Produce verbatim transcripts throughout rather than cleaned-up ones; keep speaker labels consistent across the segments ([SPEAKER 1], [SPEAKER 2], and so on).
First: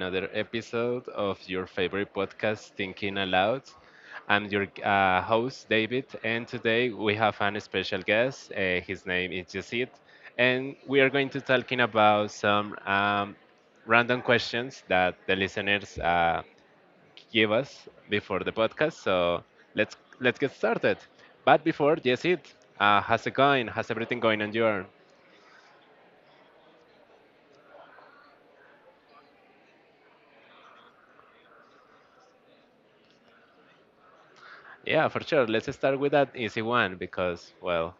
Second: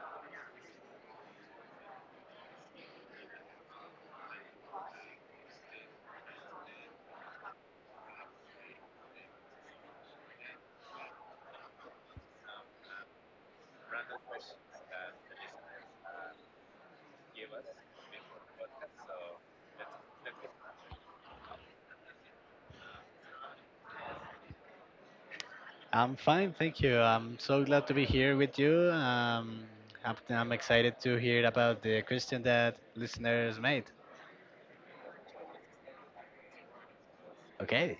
[SPEAKER 1] another episode of your favorite podcast, Thinking Aloud. I'm your uh, host, David, and today we have an special guest. Uh, his name is Jacid, and we are going to talking about some um, random questions that the listeners uh, give us before the podcast. So let's let's get started. But before, Jacid, uh, how's it going? How's everything going on your end?
[SPEAKER 2] I'm fine, thank you. I'm so glad to be here with you. Um, I'm, I'm excited to hear about the question that listeners made.
[SPEAKER 1] Yeah, for sure. Let's start with that easy one because, well,
[SPEAKER 2] Okay.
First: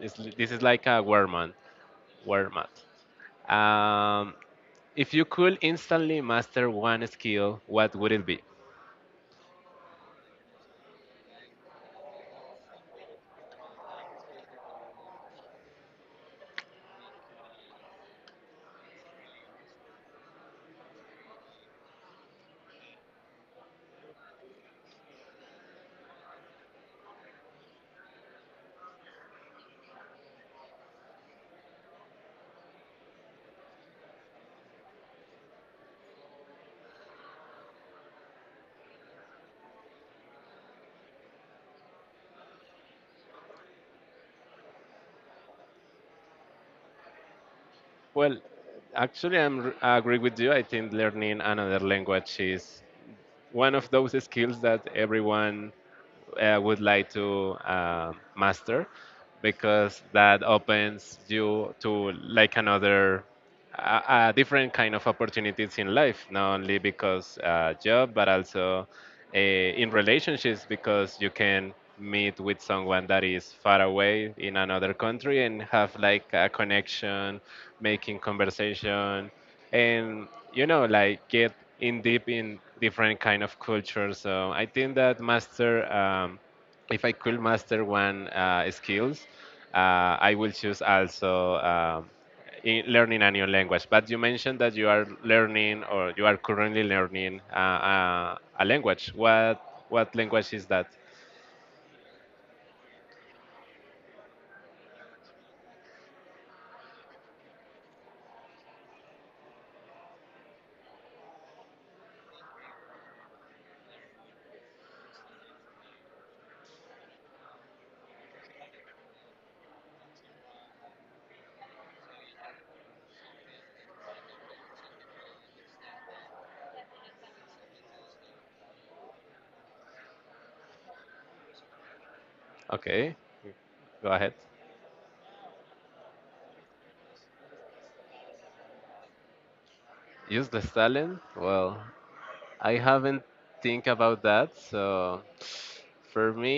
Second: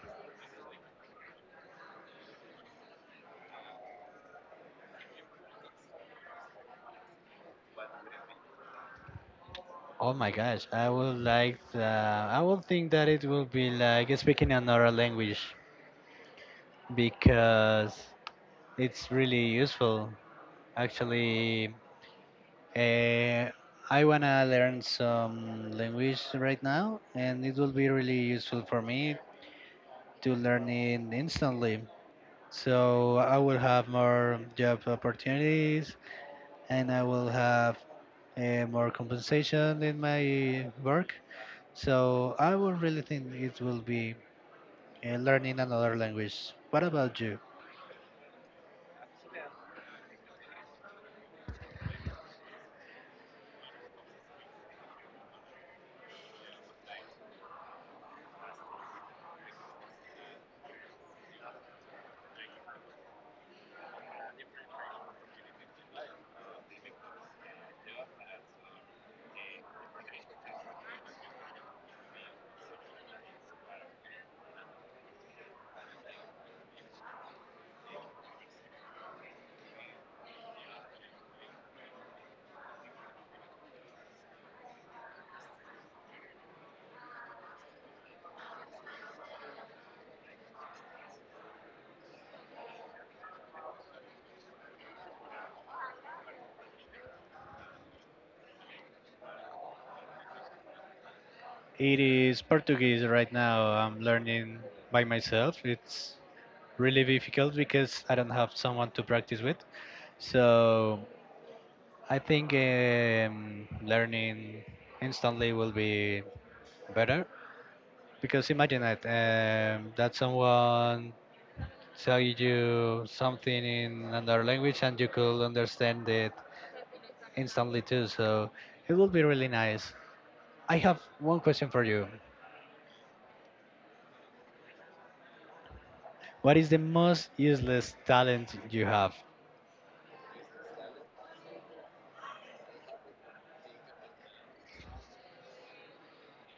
[SPEAKER 1] It's, this is like a word mat. Word mat. Um, if you could instantly master one skill, what would it be?
[SPEAKER 2] Oh my gosh, I would like. The, I would think that it will be like speaking another language because it's really useful. Actually, uh, I wanna learn some language right now, and it will be really useful for me to learn it instantly. So I will have more job opportunities and I will have uh, more compensation in my work. So I will really think it will be uh, learning another language. What about you?
[SPEAKER 1] Well, actually, I'm, r- I agree with you. I think learning another language is one of those skills that everyone I would like to uh, master, because that opens you to like another a, a different kind of opportunities in life, not only because uh, job, but also uh, in relationships, because you can meet with someone that is far away in another country and have like a connection, making conversation, and you know like get in deep in different kind of cultures. So I think that master um, if I could master one uh, skills, uh, I will choose also um, in learning a new language. But you mentioned that you are learning, or you are currently learning uh, uh, a language. What what language is that?
[SPEAKER 2] It is Portuguese right now. I'm learning by myself. It's really difficult because I don't have someone to practice with. So I think um, learning instantly will be better. Because imagine that um, that someone tell you something in another language and you could understand it instantly too. So it would be really nice. I have one question for you.
[SPEAKER 1] Okay, go ahead.
[SPEAKER 2] What is the most useless talent you have?
[SPEAKER 1] Use the talent well. I haven't think about that. So for me,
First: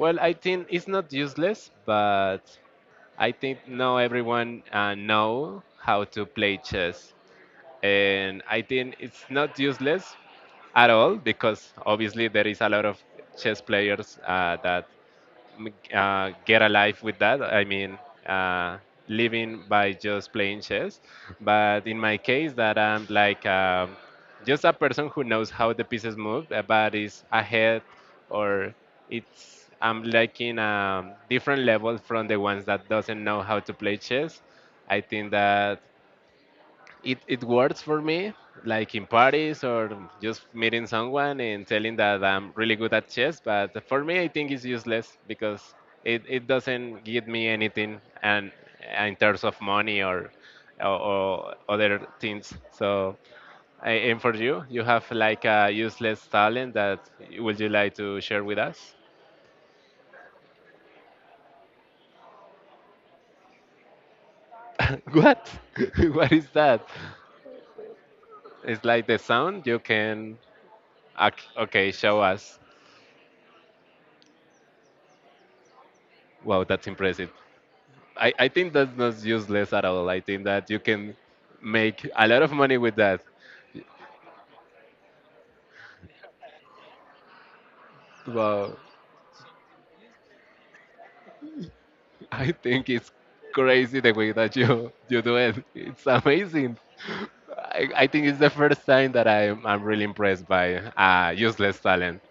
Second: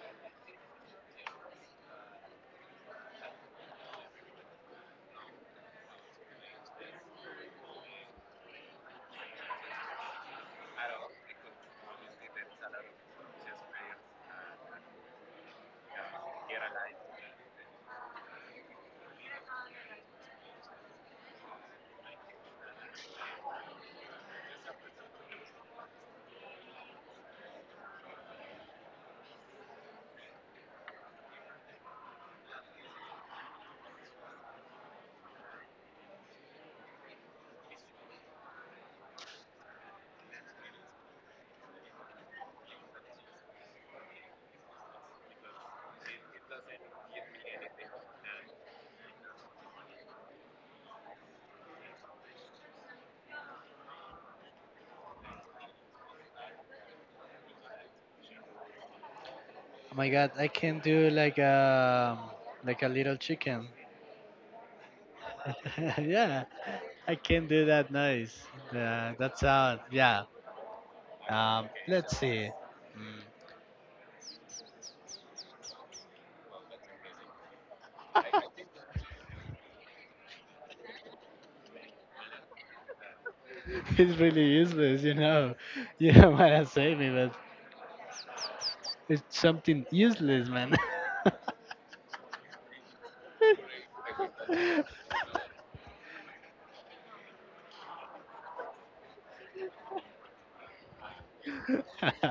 [SPEAKER 1] well, I think it's not useless, but I think not everyone uh, know how to play chess, and I think it's not useless at all, because obviously there is a lot of chess players uh, that m- uh, get alive with that. I mean, uh, living by just playing chess. But in my case, that I'm like um, just a person who knows how the pieces move, uh, but is ahead, or it's I'm like in a different level from the ones that doesn't know how to play chess. I think that it, it works for me, like in parties, or just meeting someone and telling that I'm really good at chess. But for me, I think it's useless because it, it doesn't give me anything and uh, in terms of money or, or, or other things. So, I, and for you, you have like a useless talent that would you like to share with us?
[SPEAKER 2] Oh my God, I can do like a like a little chicken.
[SPEAKER 1] What? What
[SPEAKER 2] Yeah,
[SPEAKER 1] is that?
[SPEAKER 2] I can do that noise.
[SPEAKER 1] It's like
[SPEAKER 2] Uh,
[SPEAKER 1] the
[SPEAKER 2] that
[SPEAKER 1] sound you
[SPEAKER 2] sound. Yeah.
[SPEAKER 1] can. ac-
[SPEAKER 2] Um,
[SPEAKER 1] Okay,
[SPEAKER 2] let's
[SPEAKER 1] show
[SPEAKER 2] see.
[SPEAKER 1] us. Wow, that's impressive. I, I think that's not useless at all. I think that you can make a lot of money with that.
[SPEAKER 2] It's really useless, you know. You don't want to say me, but
[SPEAKER 1] Well,
[SPEAKER 2] it's something useless, man.
[SPEAKER 1] I think it's crazy the way that you, you do it. It's amazing. I, I think it's the first time that I'm, I'm really impressed by uh, useless talent.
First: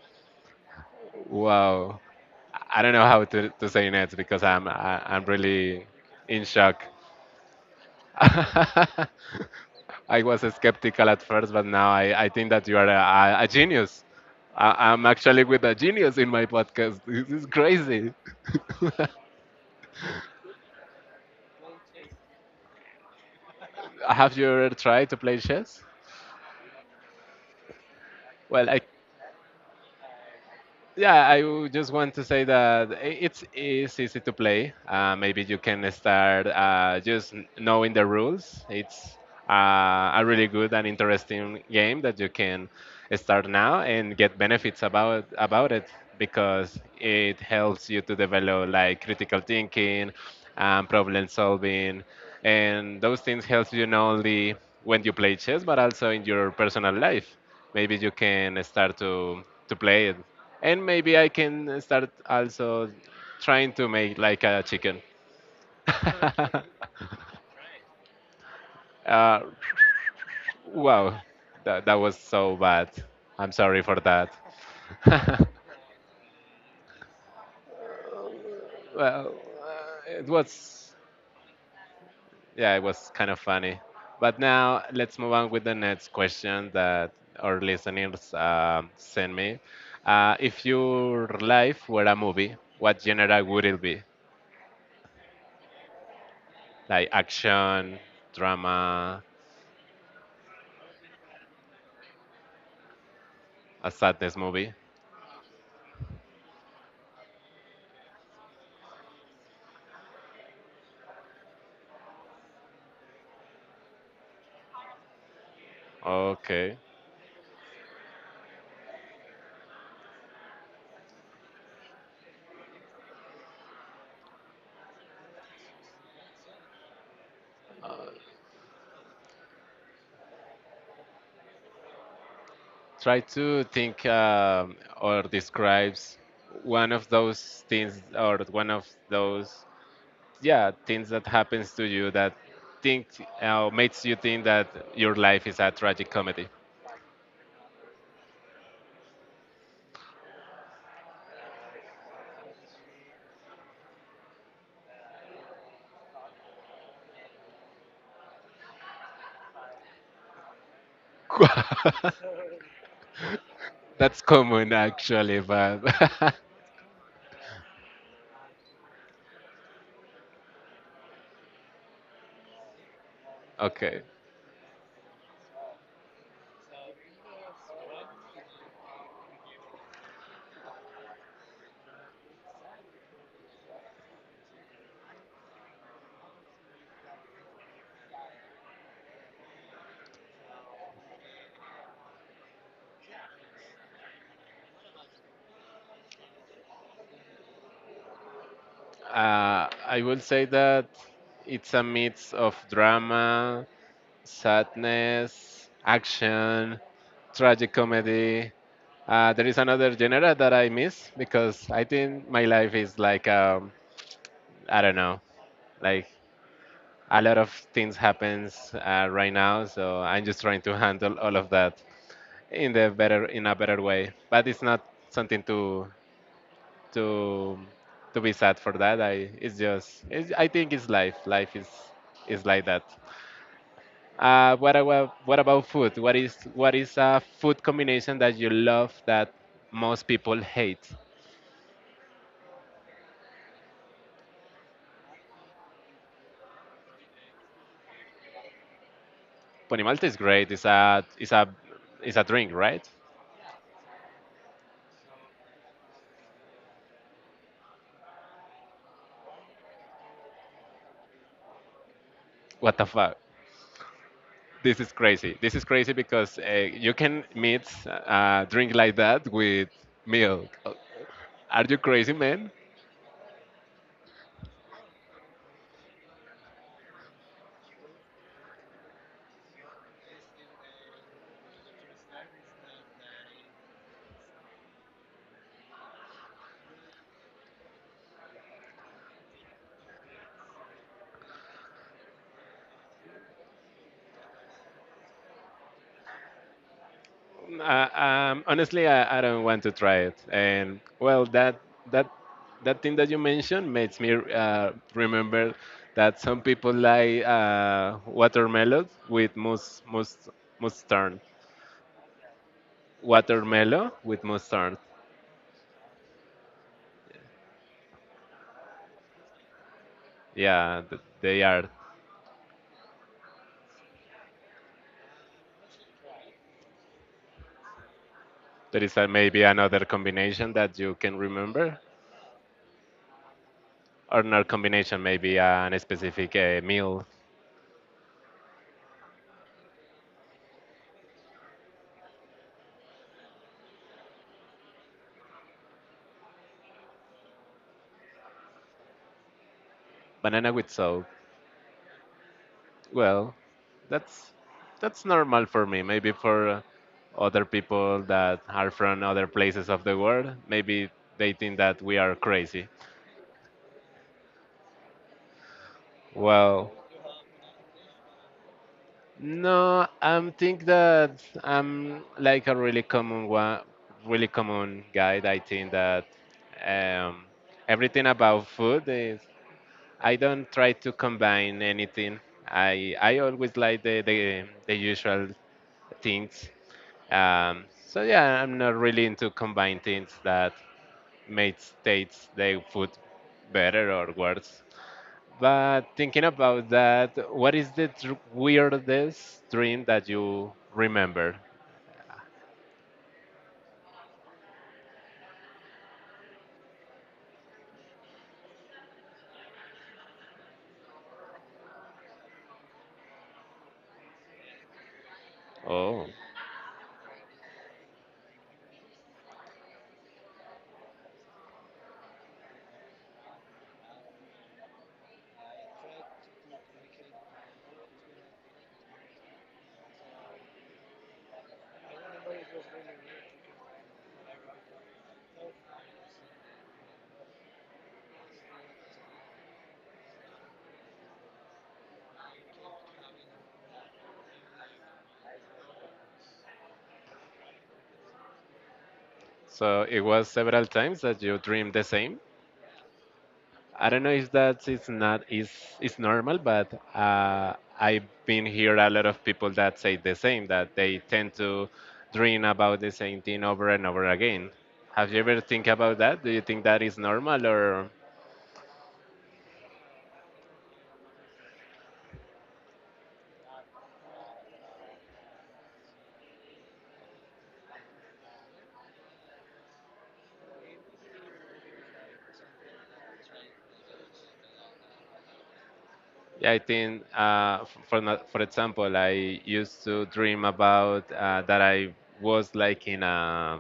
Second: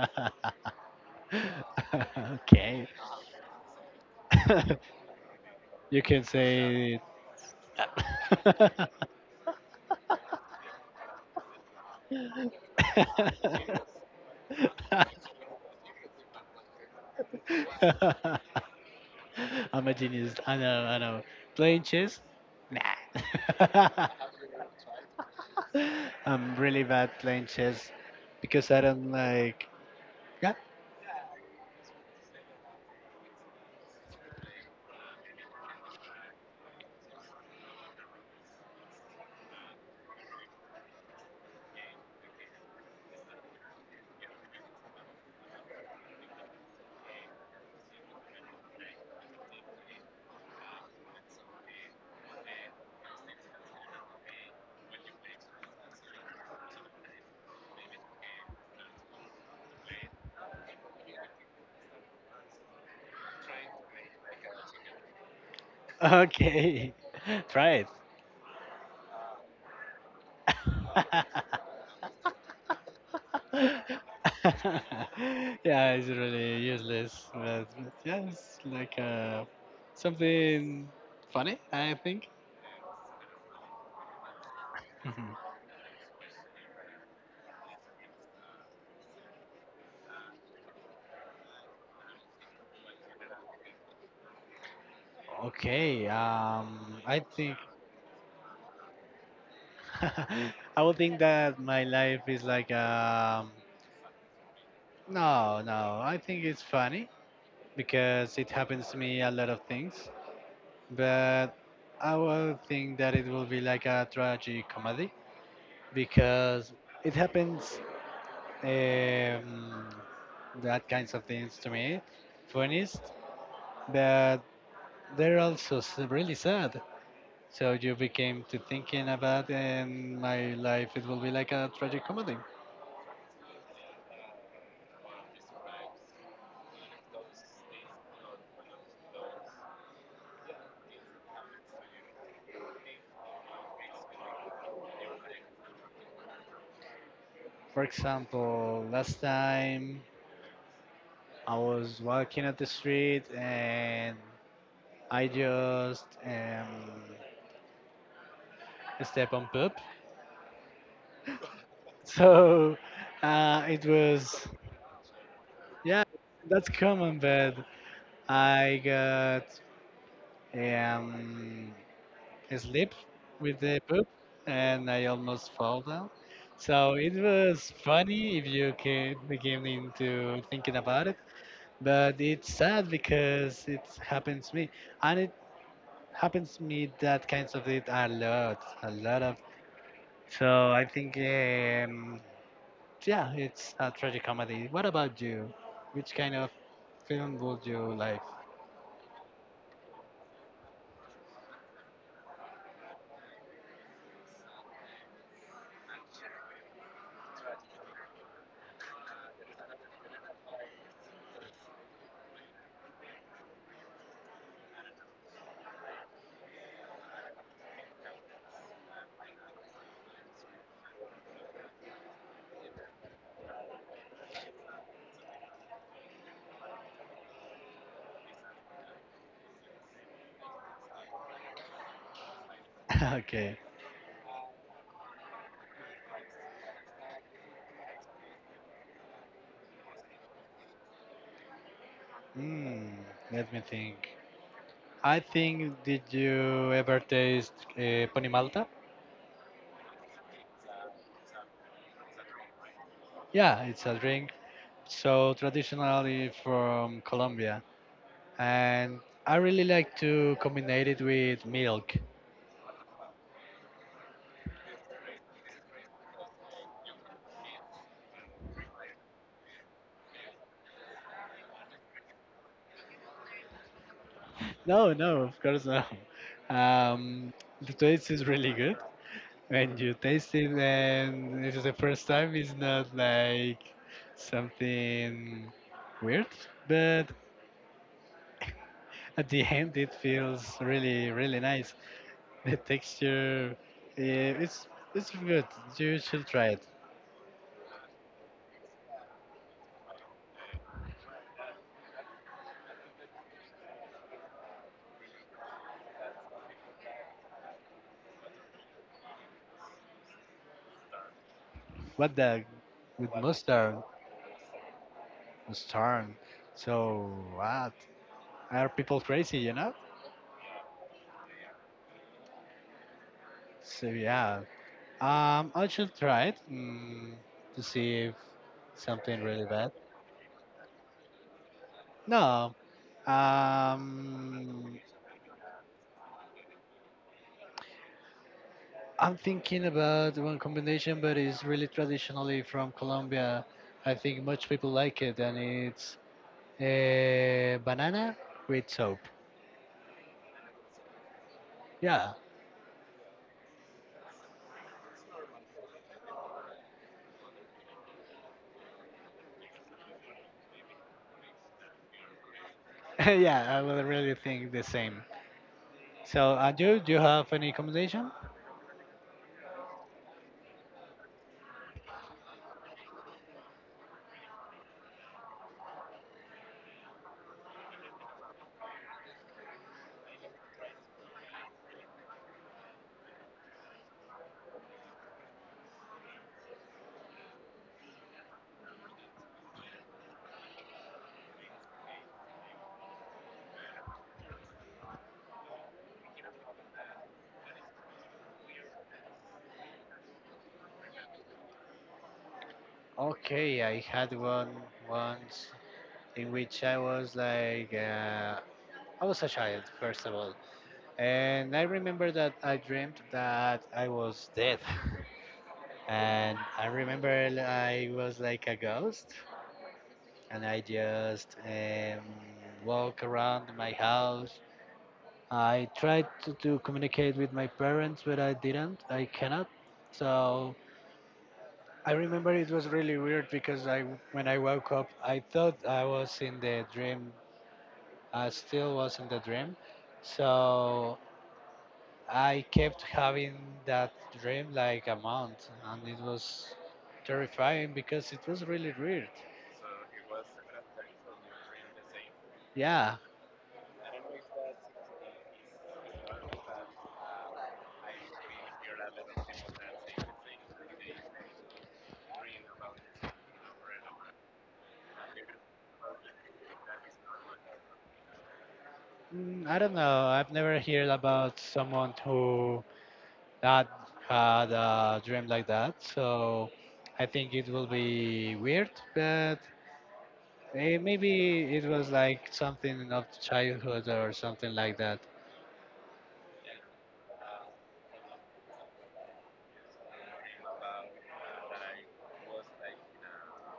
[SPEAKER 1] Wow. I
[SPEAKER 2] Okay.
[SPEAKER 1] don't know how to, to say next because I'm, I, I'm really
[SPEAKER 2] You can
[SPEAKER 1] in shock.
[SPEAKER 2] say it.
[SPEAKER 1] I was skeptical at first, but now I, I think that you are a, a genius. I, I'm actually with a genius in my podcast. This is crazy.
[SPEAKER 2] I'm a genius. I know, I know. Playing chess? Nah.
[SPEAKER 1] Have you ever tried to play chess?
[SPEAKER 2] I'm really bad playing chess
[SPEAKER 1] Well,
[SPEAKER 2] because I
[SPEAKER 1] I.
[SPEAKER 2] don't like. Yeah.
[SPEAKER 1] Yeah, I would just want to say that i- it's, it's easy to play. Uh, maybe you can start uh, just n- knowing the rules. It's uh, a really good and interesting game that you can start now and get benefits about about it, because it helps you to develop like critical thinking, um, problem solving, and those things help you not only when you play chess, but also in your personal life. Maybe you can start to to play it, and maybe I can start also trying to make like a chicken.
[SPEAKER 2] Okay. Try
[SPEAKER 1] Uh,
[SPEAKER 2] it.
[SPEAKER 1] wow, that, that was so bad. I'm sorry for that.
[SPEAKER 2] Yeah, it's really useless, but, but yeah, it's like
[SPEAKER 1] Well,
[SPEAKER 2] uh,
[SPEAKER 1] uh, it
[SPEAKER 2] something
[SPEAKER 1] was,
[SPEAKER 2] funny, I think.
[SPEAKER 1] yeah, it was kind of funny. But now let's move
[SPEAKER 2] Mhm.
[SPEAKER 1] on with the next question that our listeners um send me. Uh, if your life were a movie, what genre would it be?
[SPEAKER 2] Okay, um,
[SPEAKER 1] Like
[SPEAKER 2] I think
[SPEAKER 1] action, drama,
[SPEAKER 2] I would think that my life is like um,
[SPEAKER 1] a sadness movie.
[SPEAKER 2] no, no. I think it's funny because it happens to me a lot of things, but I would think that it will be like a tragic comedy because
[SPEAKER 1] Okay.
[SPEAKER 2] it happens um, that kinds of things to me, funniest, but they're also s- really sad. So you became to thinking about in my life, it will be like a tragic comedy.
[SPEAKER 1] Try to think um, or describes one of those things, or one of those, yeah, things that happens to you that think uh, makes you think that your life is a tragic comedy.
[SPEAKER 2] For example, last time I was walking at the street and I just um, step on poop. So uh, it
[SPEAKER 1] That's
[SPEAKER 2] was,
[SPEAKER 1] common actually, but
[SPEAKER 2] yeah, that's common, but I got um, asleep with the
[SPEAKER 1] okay.
[SPEAKER 2] poop and I almost fall down. So it was funny if you can begin into thinking about it, but it's sad because it happens to me and it happens to me that kinds of it a lot, a lot of. So I think um, yeah, it's a tragic comedy. What about you? Which kind of film would you like?
[SPEAKER 1] Uh, I will say that it's a mix of drama, sadness, action, tragic comedy. Uh, there is another genre that I miss, because I think my life is like um, I don't know, like a lot of things happens uh, right now. So I'm just trying to handle all of that in the better in a better way. But it's not something to to to be sad for that. I it's just it's, I think it's life. Life is is like that.
[SPEAKER 2] Okay.
[SPEAKER 1] Uh, what about what about food? What is what is a food combination that you love that most people hate?
[SPEAKER 2] Hmm, let me think. I think, did you ever taste uh, pony malta?
[SPEAKER 1] Ponimalta is great. It's a it's a, it's a drink, right?
[SPEAKER 2] Yeah, it's a drink. So traditionally from Colombia, and I really like to combine it with milk.
[SPEAKER 1] What the fuck? This is crazy. This is crazy because uh, you can mix a drink like that with milk. Are you crazy, man?
[SPEAKER 2] No, no, of course not. Um, the taste is really good when you taste it, and it's the first time. It's not like something weird, but at the end, it feels really, really nice. The texture, eh, it's it's good. You should try it.
[SPEAKER 1] Uh, um, honestly, I, I don't want to try it. And well, that that that thing that you mentioned makes me uh, remember that some people like uh, watermelon with mus mus mustard.
[SPEAKER 2] What the with mustard,
[SPEAKER 1] Watermelon with mustard.
[SPEAKER 2] mustard. So what? Are people crazy? You know?
[SPEAKER 1] Yeah, th- they are.
[SPEAKER 2] So yeah. Um, I should try it mm, to see if
[SPEAKER 1] There is a,
[SPEAKER 2] something
[SPEAKER 1] maybe
[SPEAKER 2] really bad.
[SPEAKER 1] another combination that you can remember,
[SPEAKER 2] No.
[SPEAKER 1] or not
[SPEAKER 2] Um,
[SPEAKER 1] combination, maybe uh, an specific uh, meal.
[SPEAKER 2] I'm thinking about one combination, but it's really traditionally from Colombia. I think much people like it, and it's eh, banana with soap.
[SPEAKER 1] Banana with soul.
[SPEAKER 2] Yeah,
[SPEAKER 1] Well, that's that's normal for me. Maybe for uh, other people that are from other places of the world, maybe they think that we are crazy.
[SPEAKER 2] yeah, I would really think the same. So,
[SPEAKER 1] Well,
[SPEAKER 2] Andrew, do you have any accommodation?
[SPEAKER 1] no, I think that I'm like a really common one, really common guy. I think that um, everything about food is. I don't try to combine anything. I I always like the the, the usual things. Um, so yeah, I'm not really into combined things that made states their food better or worse. But thinking about that, what is the dr- weirdest dream that you remember?
[SPEAKER 2] Okay, I had one once in which I was like, uh, I was a child, first of all. And I remember that I dreamt that I was dead.
[SPEAKER 1] Oh,
[SPEAKER 2] And I remember l- I was like a ghost. And I just um, walk around my house. I tried to, to communicate with my parents, but I didn't. I cannot. So I remember it was really weird because I, when I woke up, I thought I was in the dream. I still was in the dream. So I kept having that dream like a month, and it was terrifying because it was really weird.
[SPEAKER 1] so it was several times that you dreamed the same?
[SPEAKER 2] Yeah,
[SPEAKER 1] I don't know if that is not is is normal, but uh, I've been here a lot of people that say the same, that they tend to dream about the same thing over and over again. Have you ever think about that? Do you think that is normal, or?
[SPEAKER 2] mm, I don't know. I've never heard about someone who that had a dream like that. So I think it will be weird, but eh, maybe it was like something of childhood or something like that.
[SPEAKER 1] Yeah, I think uh, f- for not, for example, I used to dream about uh, that I was like in a,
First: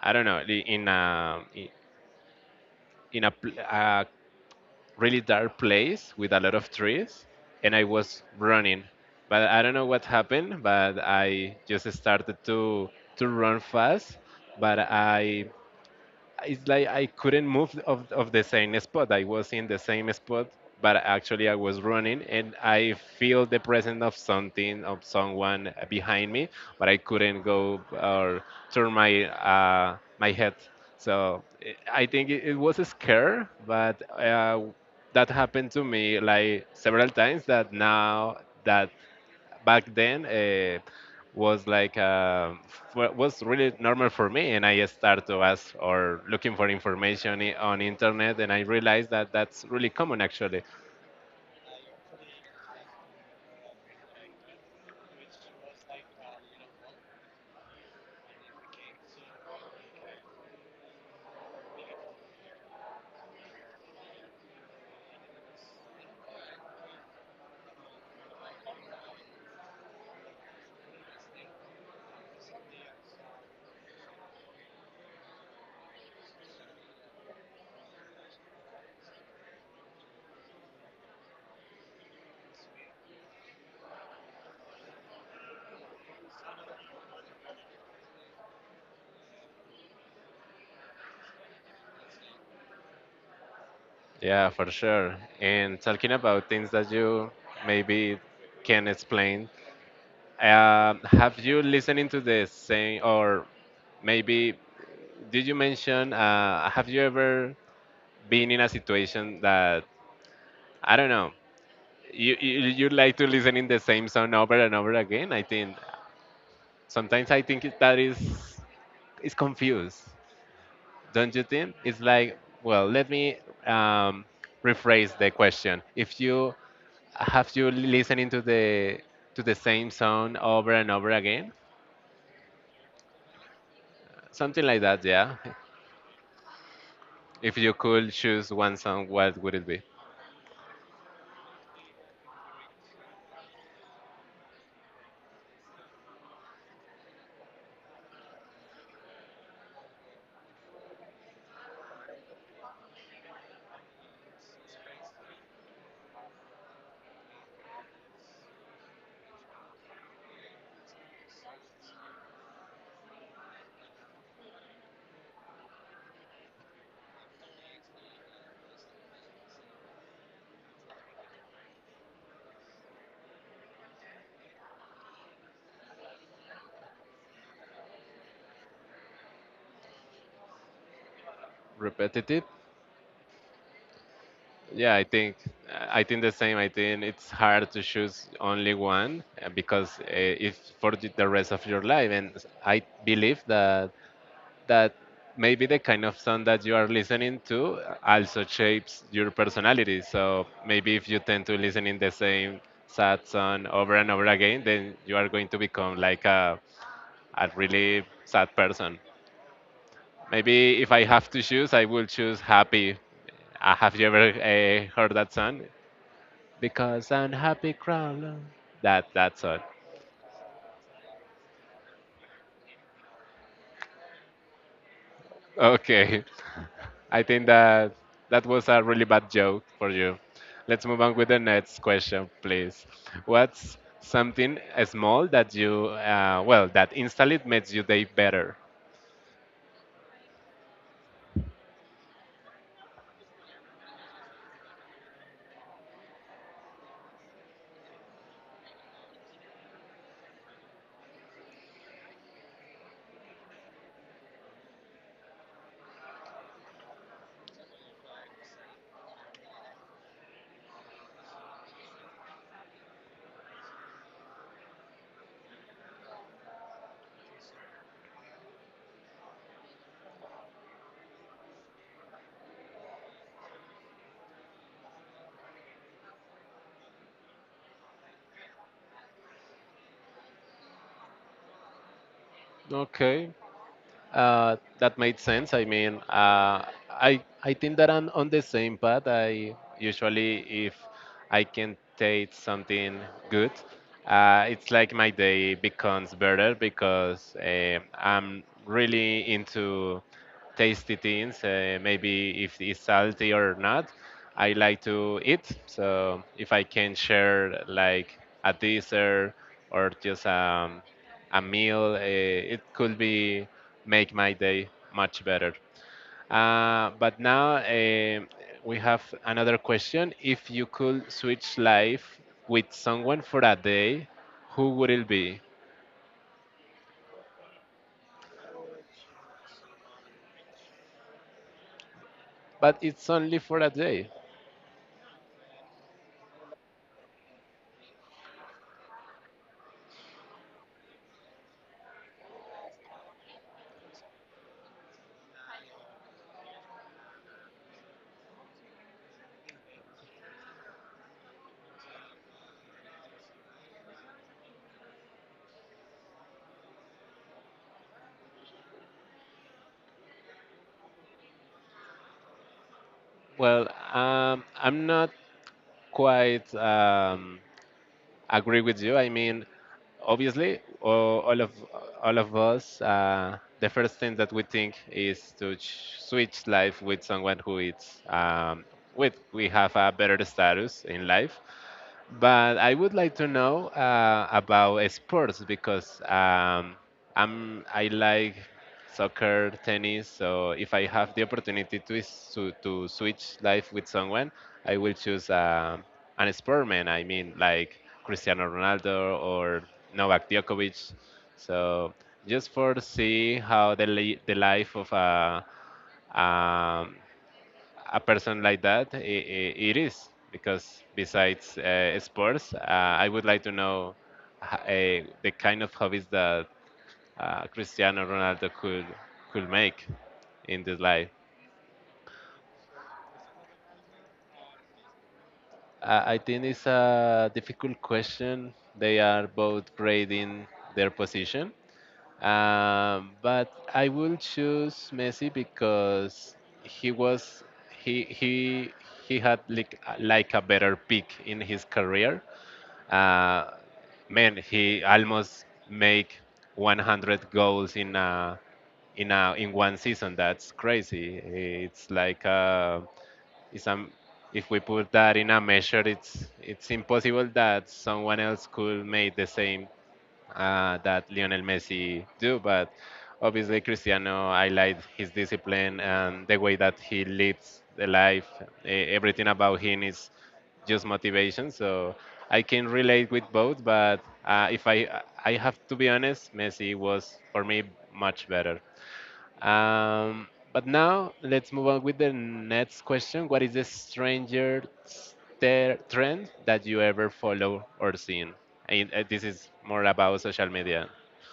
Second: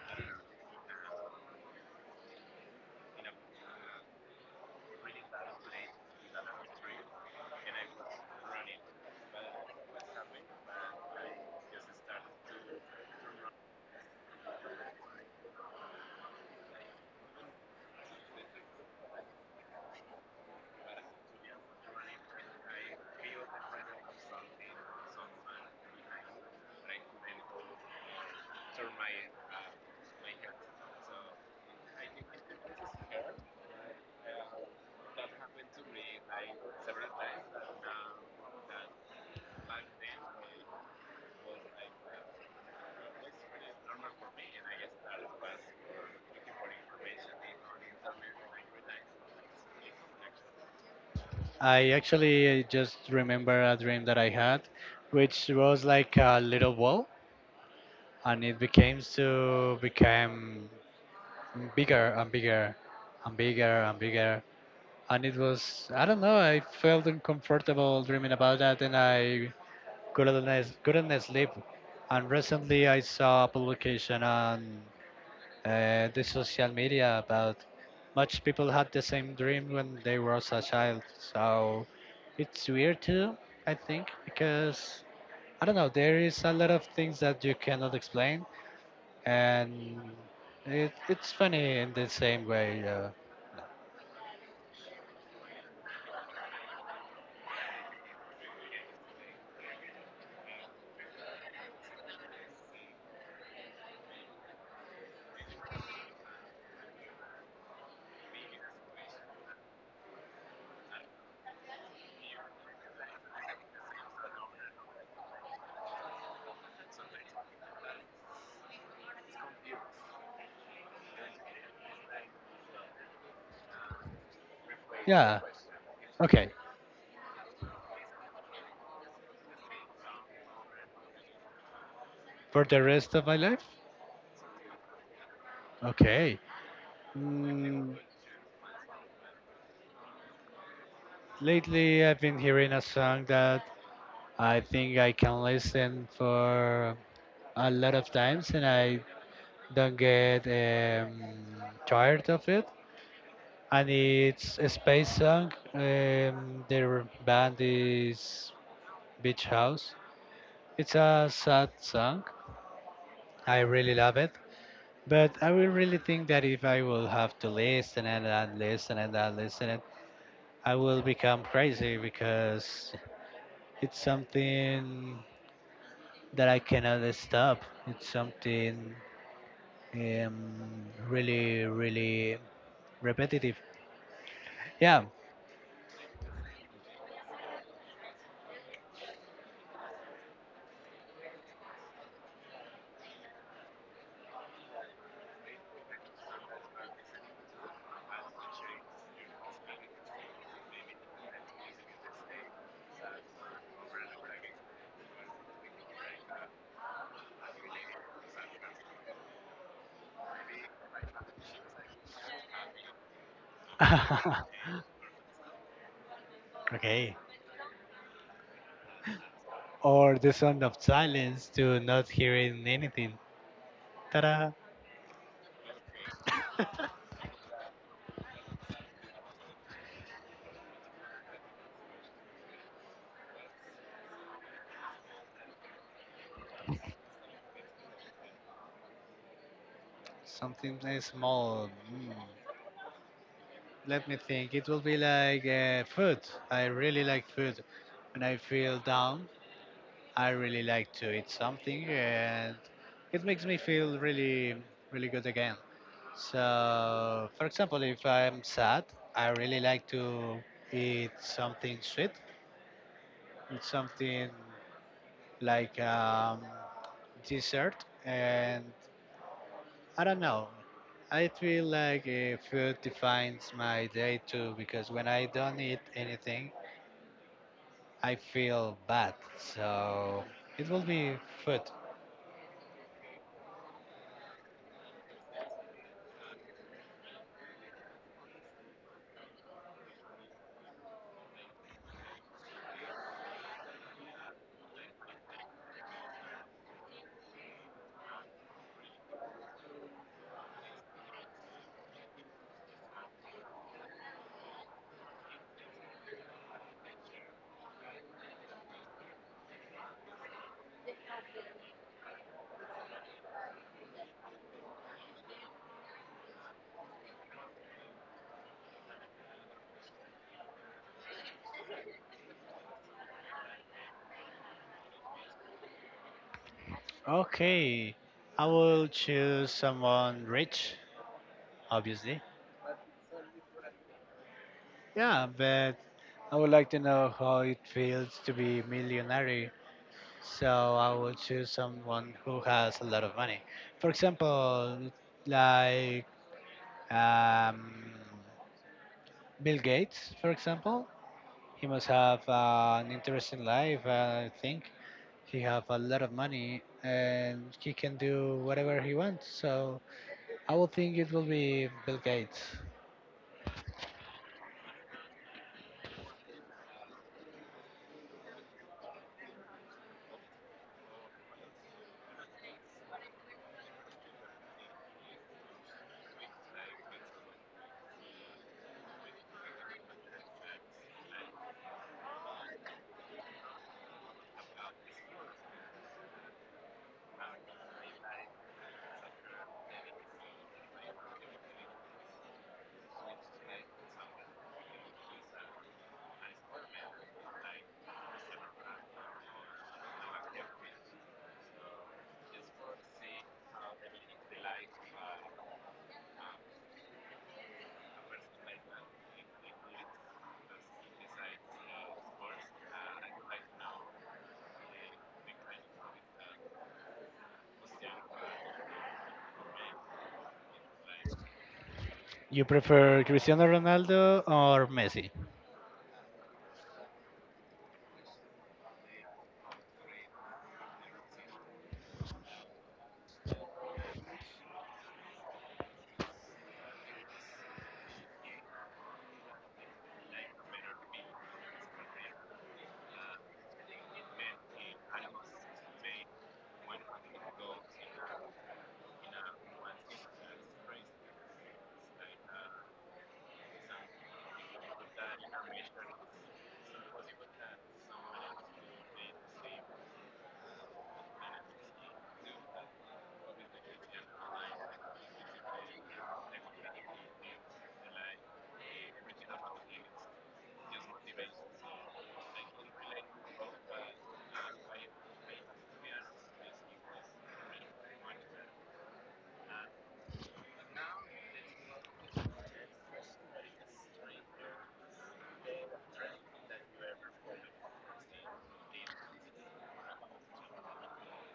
[SPEAKER 1] I don't know, li- in a i- in a pl- uh, really dark place with a lot of trees, and I was running. But I don't know what happened, but I just started to to run fast, but I it's like I couldn't move of, of the same spot. I was in the same spot, but actually I was running and I feel the presence of something, of someone behind me, but I couldn't go or turn my uh, my head. So it, I think it, it was a scare, but uh, that happened to me like several times. That now that back then uh, was like uh, f- was really normal for me, and I started to ask or looking for information, i- on internet, and I realized that that's really common actually.
[SPEAKER 2] I actually just remember a dream that I had, which was like a little ball, and it became to become bigger and bigger and bigger and bigger. And it was, I don't know, I felt uncomfortable dreaming about that, and I couldn't, couldn't sleep. And recently I saw a publication on uh, the social media about much people had the same dream when they were a child so it's weird too I think because I don't know there is a lot of things that you cannot explain and it, it's funny in the same way uh,
[SPEAKER 1] Yeah, for sure. And talking about things that you maybe can explain, uh, have you listening to the same, or maybe did you mention uh, have you ever been in a situation that, I don't know, you, you you like to listen in the same song over and over again. I think sometimes I think it- that is is confused, don't you think? It's like, well, let me um, rephrase the
[SPEAKER 2] yeah.
[SPEAKER 1] question. If
[SPEAKER 2] Okay,
[SPEAKER 1] you have you listening to the to the same song over and over again,
[SPEAKER 2] for the rest of my life.
[SPEAKER 1] something like that, yeah.
[SPEAKER 2] Okay,
[SPEAKER 1] If you
[SPEAKER 2] mm,
[SPEAKER 1] could choose one song, what would it be?
[SPEAKER 2] lately I've been hearing a song that I think I can listen for a lot of times and I don't get um, tired of it. And it's a space song. Um, their band is Beach House. It's a sad song. I really love it. But I will really think that if I will have to listen and then listen and then listen, it, I will become crazy because it's something that I cannot stop. It's something um, really, really
[SPEAKER 1] Repetitive.
[SPEAKER 2] repetitive.
[SPEAKER 1] Yeah,
[SPEAKER 2] Yeah,
[SPEAKER 1] I think I think the same. I think it's hard to choose only one uh, because uh, if for the the rest of your life, and s- I believe that that maybe the kind of song that you are listening to uh, also shapes your personality. So maybe if you tend to listen in the same sad song over and over again, then you are going to become like a a really sad person. Maybe if I have to choose, I will choose happy. Uh, have you ever uh, heard that song? Because
[SPEAKER 2] okay.
[SPEAKER 1] I'm happy crawler. That that's it.
[SPEAKER 2] Or the sound of silence to not hearing anything. Ta-da!
[SPEAKER 1] Okay, I think that that was a really bad joke for you. Let's move on with the next question, please. What's something small that you uh, well, that instantly makes your day better?
[SPEAKER 2] Something very small. Mm, let me think. It will be like uh, food. I really like food. When I feel down, I really like to eat something, and it makes me feel really, really good again. So, for example, if I'm sad, I really like to eat something sweet, eat something like um, dessert, and I don't know. I feel like uh, food defines my day too because when I don't eat anything, I feel bad. So it will be food.
[SPEAKER 1] Okay, Uh, that made sense. I mean, uh, I I think that I'm on the same path. I usually, if I can taste something good, uh, it's like my day becomes better because uh, I'm really into tasty things. Uh, maybe if it's salty or not, I like to eat. So if I can share like a dessert or just um, a meal. Uh, it could be make my day much better. Uh, but now um we have another question. If you could switch life with someone for a day, who would it be?
[SPEAKER 2] Okay, I will choose someone rich, obviously.
[SPEAKER 1] But it's only for a day.
[SPEAKER 2] Yeah, but I would like to know how it feels to be millionaire. So I would choose someone who has a lot of money. For example, like um, Bill Gates, for example, he must have uh, an interesting life. uh, I think he have a lot of money and he can do whatever he wants. So I would think it will be Bill Gates.
[SPEAKER 1] Well, um, I'm not quite um, agree with you. I mean, obviously, all, all of all of us, uh, the first thing that we think is to ch- switch life with someone who is um, with we have a better status in life. But I would like to know uh, about sports because um, I'm I like soccer, tennis. So if I have the opportunity to is- to, to switch life with someone, I will choose um an sportman. I mean, like Cristiano Ronaldo or Novak Djokovic. So just for see how the li- the life of a um, a person like that I it is because besides uh, sports, uh, I would like to know uh, the kind of hobbies that uh, Cristiano Ronaldo could could make in this life.
[SPEAKER 2] You prefer Cristiano Ronaldo or Messi?
[SPEAKER 1] Uh, I think it's a difficult question. They are both great in their position, um, but I will choose Messi because he was he he he had like like a better peak in his career. Uh, Man, he almost make one hundred goals in a, in a, in one season. That's crazy. It's like uh, it's um, if we put that in a measure, it's it's impossible that someone else could make the same uh, that Lionel Messi do, but obviously Cristiano highlights his discipline and the way that he lives the life. E- Everything about him is just motivation. So I can relate with both, but uh, if I I have to be honest, Messi was for me much better. Um, but now let's move on with the next question. What is the stranger ter- trend that you ever follow or seen? And uh, this is more about social media.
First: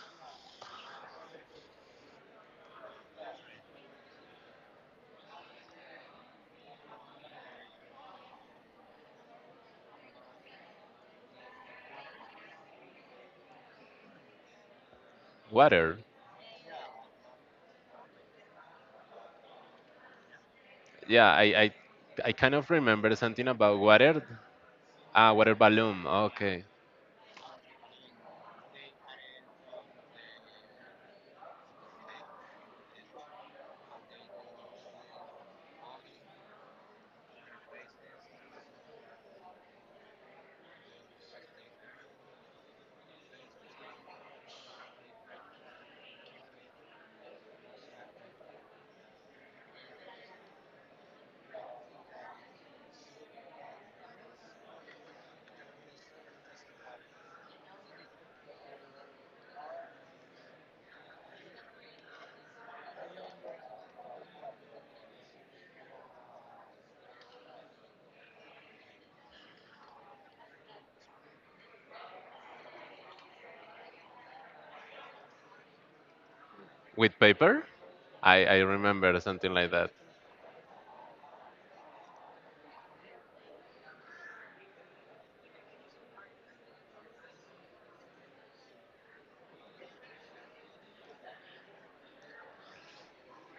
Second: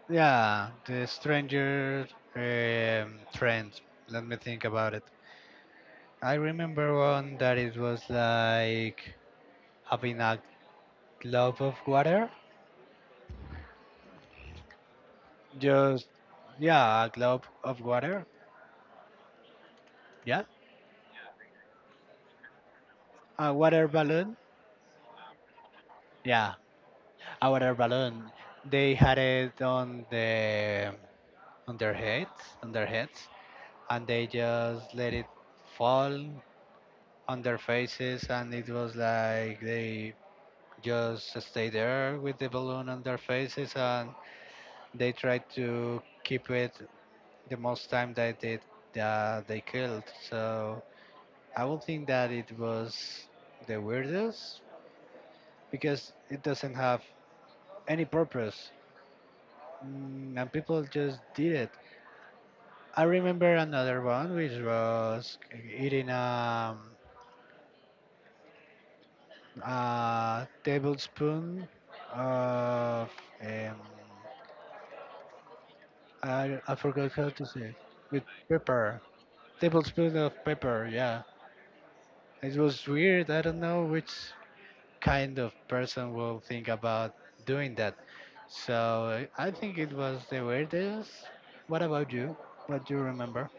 [SPEAKER 2] Yeah, the stranger um, trend. Let me think about it. I remember one that it was like having a globe of water.
[SPEAKER 1] Water.
[SPEAKER 2] Just yeah, a globe of water. Yeah,
[SPEAKER 1] Yeah, I, I, I kind of remember something
[SPEAKER 2] a
[SPEAKER 1] about
[SPEAKER 2] water
[SPEAKER 1] water.
[SPEAKER 2] balloon.
[SPEAKER 1] Ah, water balloon.
[SPEAKER 2] Yeah,
[SPEAKER 1] Okay.
[SPEAKER 2] a water balloon. They had it on the on their heads, on their heads, and they just let it fall on their faces, and it was like they just stay there with the balloon on their faces, and they tried to keep it the most time that they uh, they killed. So I would think that it was the weirdest because it doesn't have any purpose, mm, and people just did it. I remember another one which was eating a, a tablespoon of um, I, I forgot
[SPEAKER 1] With
[SPEAKER 2] how to say
[SPEAKER 1] paper?
[SPEAKER 2] it, with
[SPEAKER 1] I, I
[SPEAKER 2] pepper,
[SPEAKER 1] remember something like that.
[SPEAKER 2] tablespoon of pepper. Yeah, it was weird. I don't know which kind of person will think about doing that. So I think it was the weirdest. What about you? What do you remember?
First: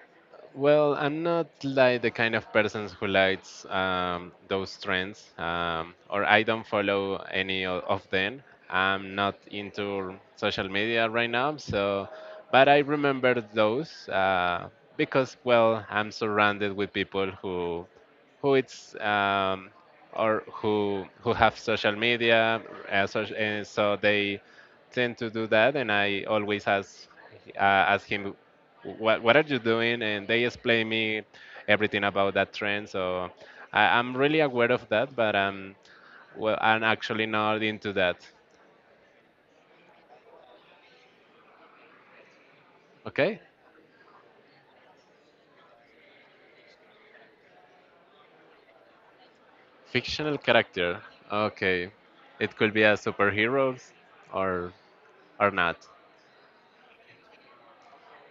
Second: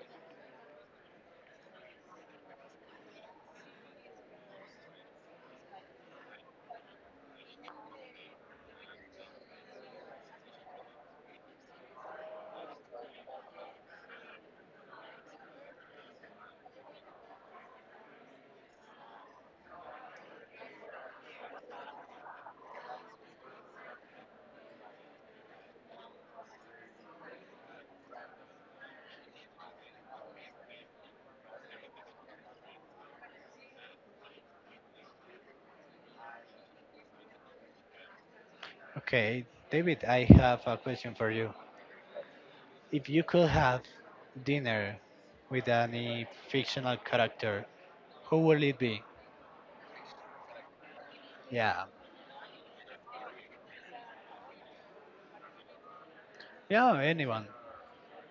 [SPEAKER 1] Well, I'm not like the kind of person who likes um, those trends, um, or I don't follow any o- of them. I'm not into social media right now, so but I remember those uh, because well, I'm surrounded with people who who it's um, or who who have social media, uh, so, uh, so they tend to do that, and I always ask uh, ask him what what are you doing, and they explain me everything about that trend. So I, I'm really aware of that, but um well, I'm actually not into that.
[SPEAKER 2] Okay, David, I have a question for you. If you
[SPEAKER 1] Okay.
[SPEAKER 2] could have dinner with any fictional character, who will it be?
[SPEAKER 1] Fictional character.
[SPEAKER 2] Yeah.
[SPEAKER 1] Okay, it could be a superhero or or not.
[SPEAKER 2] Yeah, anyone.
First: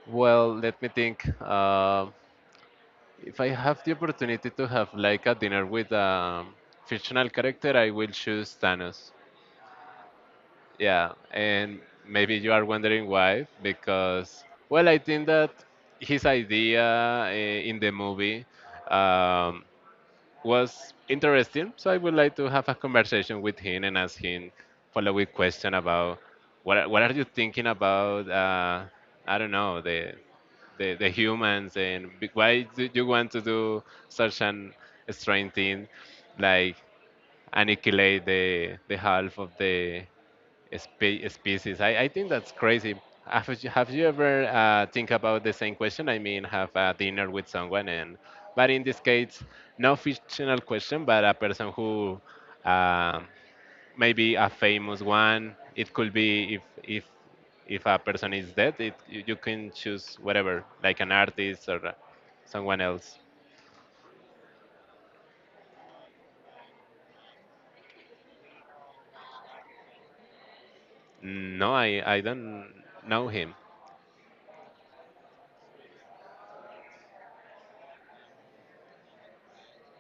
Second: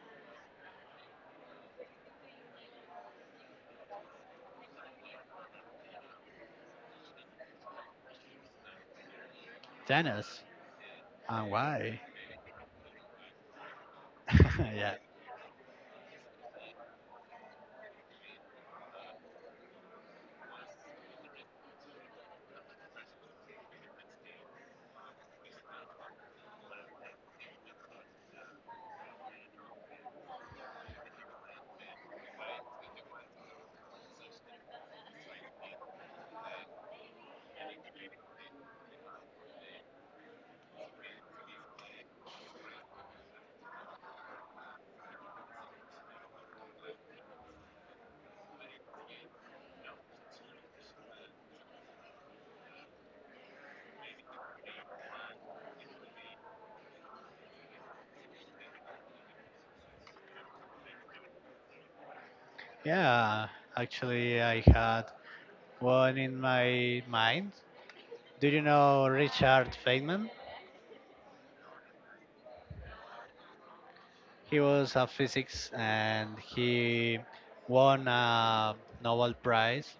[SPEAKER 1] Well, let me think. Uh, if I have the opportunity to have like a dinner with a fictional character, I will choose Thanos.
[SPEAKER 2] Dennis.
[SPEAKER 1] Yeah,
[SPEAKER 2] And
[SPEAKER 1] and
[SPEAKER 2] why?
[SPEAKER 1] maybe you are wondering why, because, well,
[SPEAKER 2] Yeah.
[SPEAKER 1] I think that his idea uh, in the movie um, was interesting. So I would like to have a conversation with him and ask him following question about what are- what are you thinking about? Uh, I don't know the, the the humans and b- why do you want to do such an strange thing, like annihilate the the half of the spe- species. I, I think that's crazy. Have you, have you ever uh, think about the same question? I mean, have a dinner with someone, and but in this case, no fictional question, but a person who uh, maybe a famous one. It could be if if if a person is dead, it you you can choose whatever, like an artist or uh, someone else.
[SPEAKER 2] Yeah, actually, I had one in my mind. Do you know Richard Feynman?
[SPEAKER 1] No, I I don't know him.
[SPEAKER 2] He was a physics and he won a Nobel Prize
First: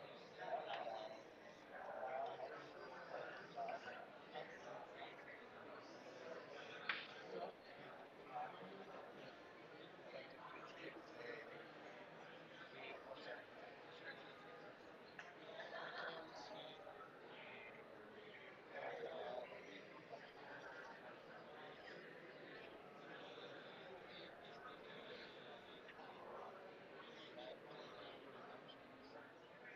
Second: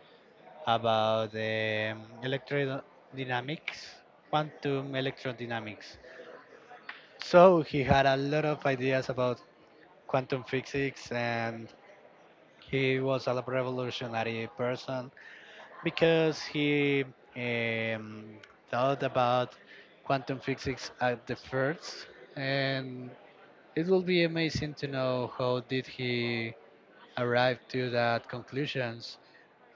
[SPEAKER 2] about the electrodynamics, quantum electrodynamics. So he had a lot of ideas about quantum physics and he was a revolutionary person because he um, thought about quantum physics at the first and it will be amazing to know how did he arrive to that conclusions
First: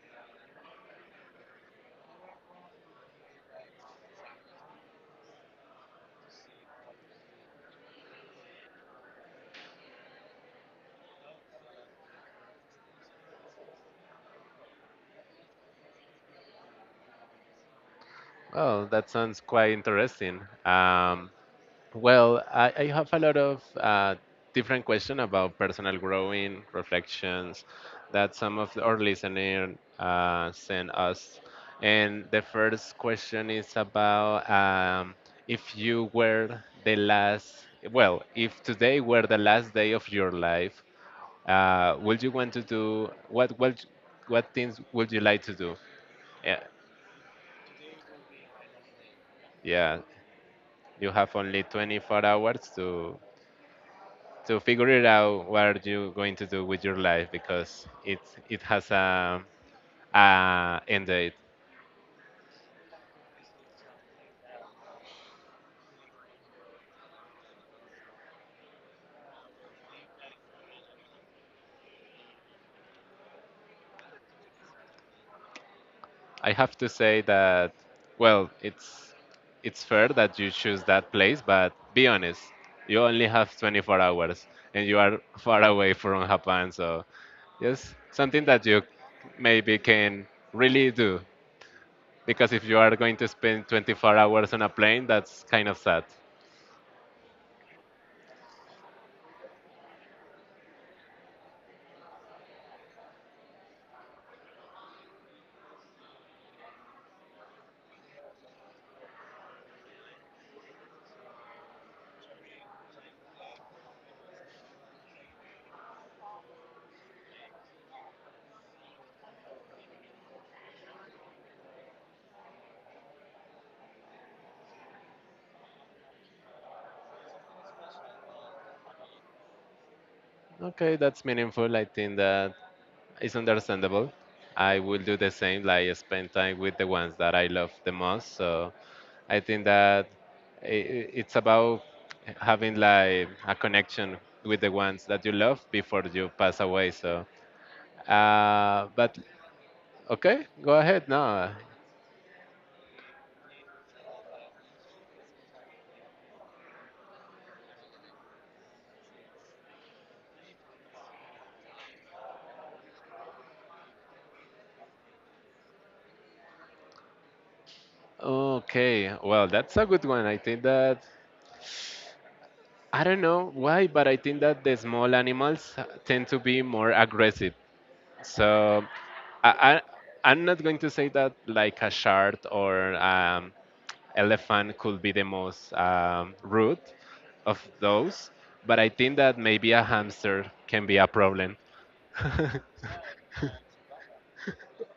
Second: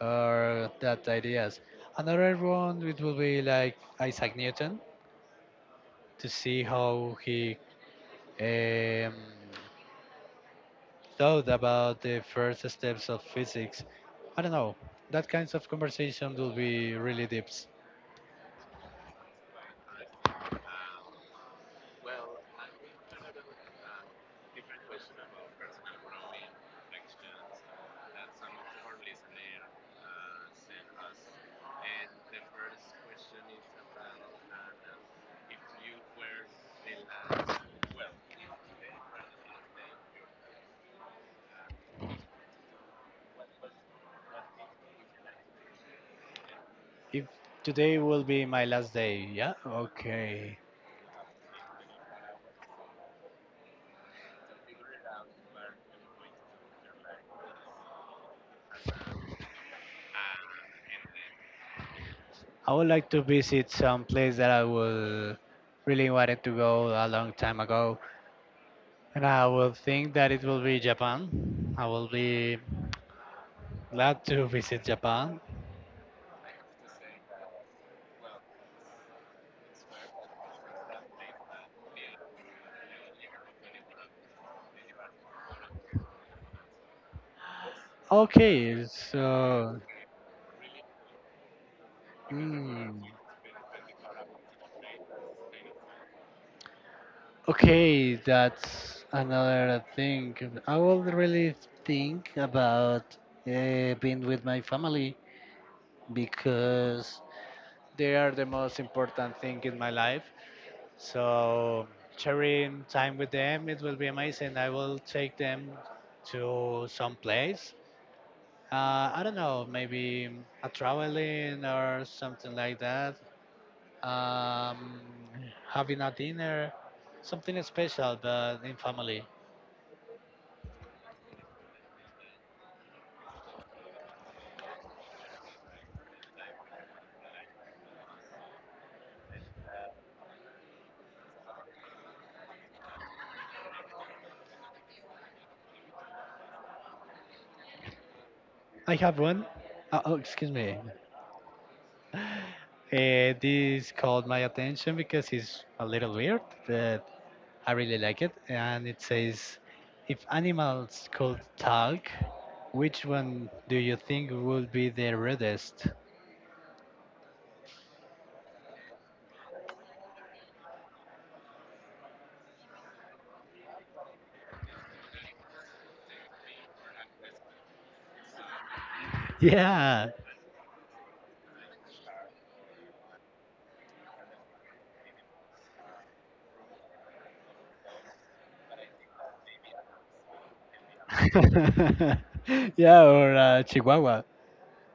[SPEAKER 2] or that ideas. Another one it will be like Isaac Newton to see how he um, thought about the first steps of physics. I don't know. That kinds of conversation will be really deep.
[SPEAKER 1] Well, that sounds quite interesting. Um, Well, I, I have a lot of uh, different questions about personal growing, reflections that some of our listeners uh, sent us. And the first question is about um, if you were the last, well, if today were the last day of your life, uh, would you want to do, what, what, what things would you like to do? Yeah,
[SPEAKER 2] If today will be my last day, yeah,
[SPEAKER 1] yeah,
[SPEAKER 2] okay.
[SPEAKER 1] you have only twenty-four hours to to figure it out what are you going to do with your life because it it has a, a end date.
[SPEAKER 2] I would like to visit some place that I will really wanted to go a long time ago. And I will think that it will be Japan. I will be glad to visit Japan.
[SPEAKER 1] I have to say that well, it's it's fair that you choose that place, but be honest, you only have twenty-four hours and you are far away from Japan, so yes, something that you
[SPEAKER 2] Okay,
[SPEAKER 1] maybe
[SPEAKER 2] so.
[SPEAKER 1] can really do, because if you are
[SPEAKER 2] Hmm,
[SPEAKER 1] going to spend twenty-four hours on a plane, that's kind of sad.
[SPEAKER 2] okay, that's another thing. I will really think about uh, being with my family because they are the most important thing in my life. So, sharing time with them, it will be amazing. I will take them to some place. Uh, I don't know, maybe a traveling or something like that. Um, Having a dinner, something special, but in family.
[SPEAKER 1] Okay, that's meaningful. I think that it's understandable. I will do the same, like spend time with the ones that I love the most. So I think that i i- it's about having like a connection with the ones that you love before you pass away. So, uh,
[SPEAKER 2] I
[SPEAKER 1] but
[SPEAKER 2] have one. Uh, oh,
[SPEAKER 1] okay,
[SPEAKER 2] excuse
[SPEAKER 1] go
[SPEAKER 2] me.
[SPEAKER 1] ahead now.
[SPEAKER 2] Uh, this called my attention because it's a little weird, but I really like it. And it says, if animals could talk, which one do you think would be the rudest?
[SPEAKER 1] Okay, well, that's a good one. I think that I don't know why, but I think that the small animals tend to be more aggressive. So I, I
[SPEAKER 2] Yeah.
[SPEAKER 1] I'm not going to say that like a shark or um, elephant could be the most um, rude of those, but I think that maybe a hamster can be a problem
[SPEAKER 2] Yeah, or uh, Chihuahua.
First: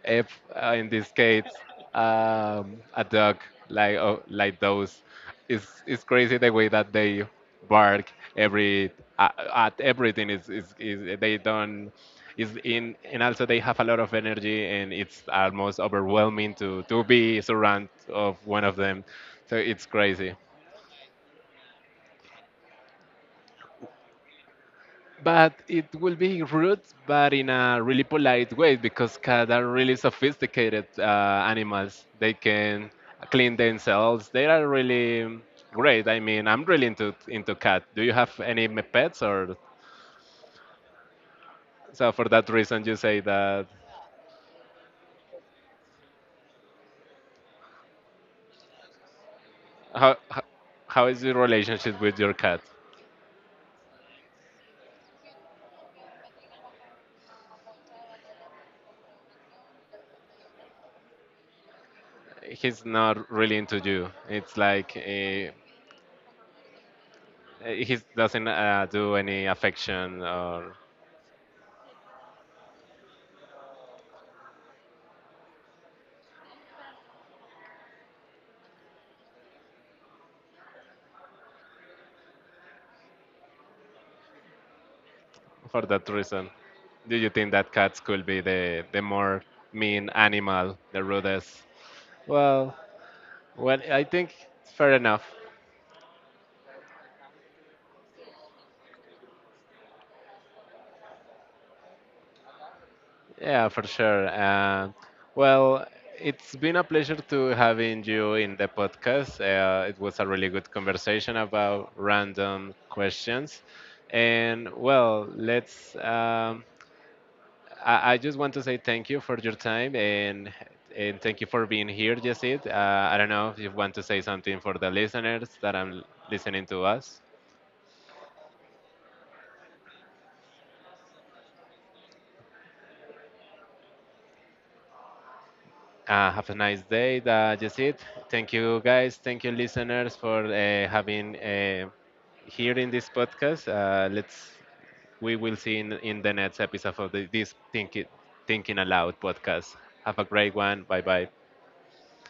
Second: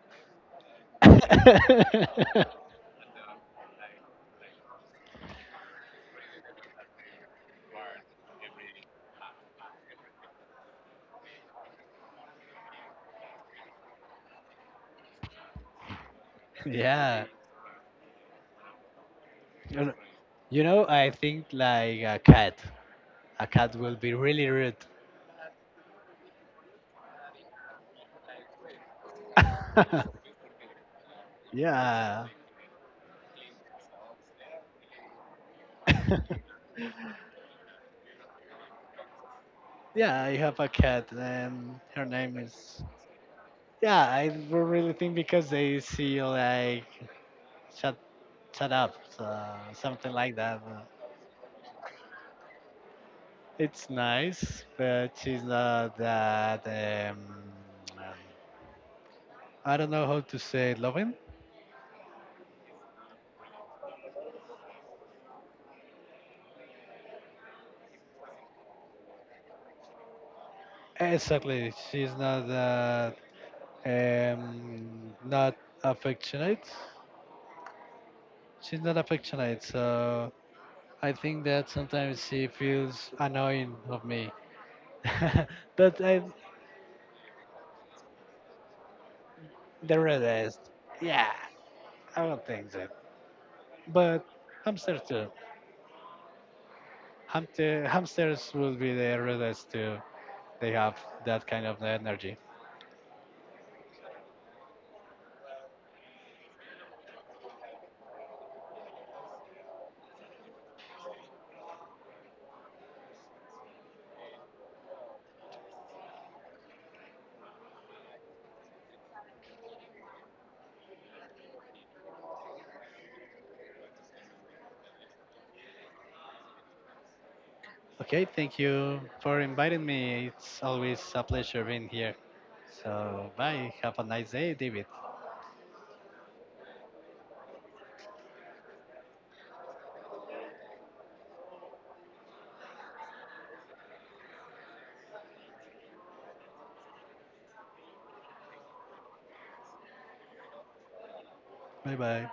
[SPEAKER 1] if uh, in this case um, a dog like oh, like those, it's it's crazy the way that they bark every uh, at everything is, is is they don't is in, and also they have a lot of energy, and it's almost overwhelming to to
[SPEAKER 2] Yeah.
[SPEAKER 1] be surrounded of one of them, so it's
[SPEAKER 2] And,
[SPEAKER 1] crazy.
[SPEAKER 2] you know, I think like a cat. A cat will be really rude.
[SPEAKER 1] But it will be rude, but in a really polite way because cats are really sophisticated uh, animals.
[SPEAKER 2] Yeah.
[SPEAKER 1] They can clean themselves. They are really great. I mean, I'm really into into cat. Do you have any m- pets or
[SPEAKER 2] Yeah, I have a cat and her
[SPEAKER 1] so for
[SPEAKER 2] name
[SPEAKER 1] that
[SPEAKER 2] is.
[SPEAKER 1] reason you say that
[SPEAKER 2] Yeah, I will really think because they see like shut shut up, uh, something
[SPEAKER 1] how
[SPEAKER 2] like
[SPEAKER 1] how,
[SPEAKER 2] that. Uh,
[SPEAKER 1] how is your relationship with your cat?
[SPEAKER 2] It's nice, but she's not that. Um, um, I don't know how to say it, loving.
[SPEAKER 1] He's not really into you. It's like uh, he doesn't uh, do any affection or
[SPEAKER 2] Exactly, she's not that um, not affectionate. She's not affectionate, so I think that sometimes she feels annoying of me.
[SPEAKER 1] for
[SPEAKER 2] But
[SPEAKER 1] that
[SPEAKER 2] I,
[SPEAKER 1] reason. Do you think that cats could be the the more
[SPEAKER 2] the
[SPEAKER 1] mean
[SPEAKER 2] rest,
[SPEAKER 1] animal, the
[SPEAKER 2] yeah,
[SPEAKER 1] rudest?
[SPEAKER 2] I don't think
[SPEAKER 1] Well,
[SPEAKER 2] so.
[SPEAKER 1] well, I
[SPEAKER 2] But
[SPEAKER 1] think it's fair
[SPEAKER 2] hamsters
[SPEAKER 1] enough.
[SPEAKER 2] too. Hamster, hamsters will be the rest too. They have that kind of energy.
[SPEAKER 1] Yeah, for sure. Uh, well, it's been a pleasure to having you in the podcast. Uh, it was a really good conversation about random questions, and well, let's um, I, I just want to say thank you for your time and and thank you for being here, Yesid. Uh, I don't know if you want to say something for the listeners that are listening to us.
[SPEAKER 2] Okay, thank you for inviting me. It's always a pleasure being here. So bye. Have a nice day, David.
[SPEAKER 1] Uh, have a nice day, uh, Yesid. Thank you, guys. Thank you, listeners, for uh, having uh, here in this podcast. Uh, let's We will see in, in the next episode of the, this Thinking Thinking Aloud podcast. Have a great one. Bye bye.
[SPEAKER 2] Bye bye.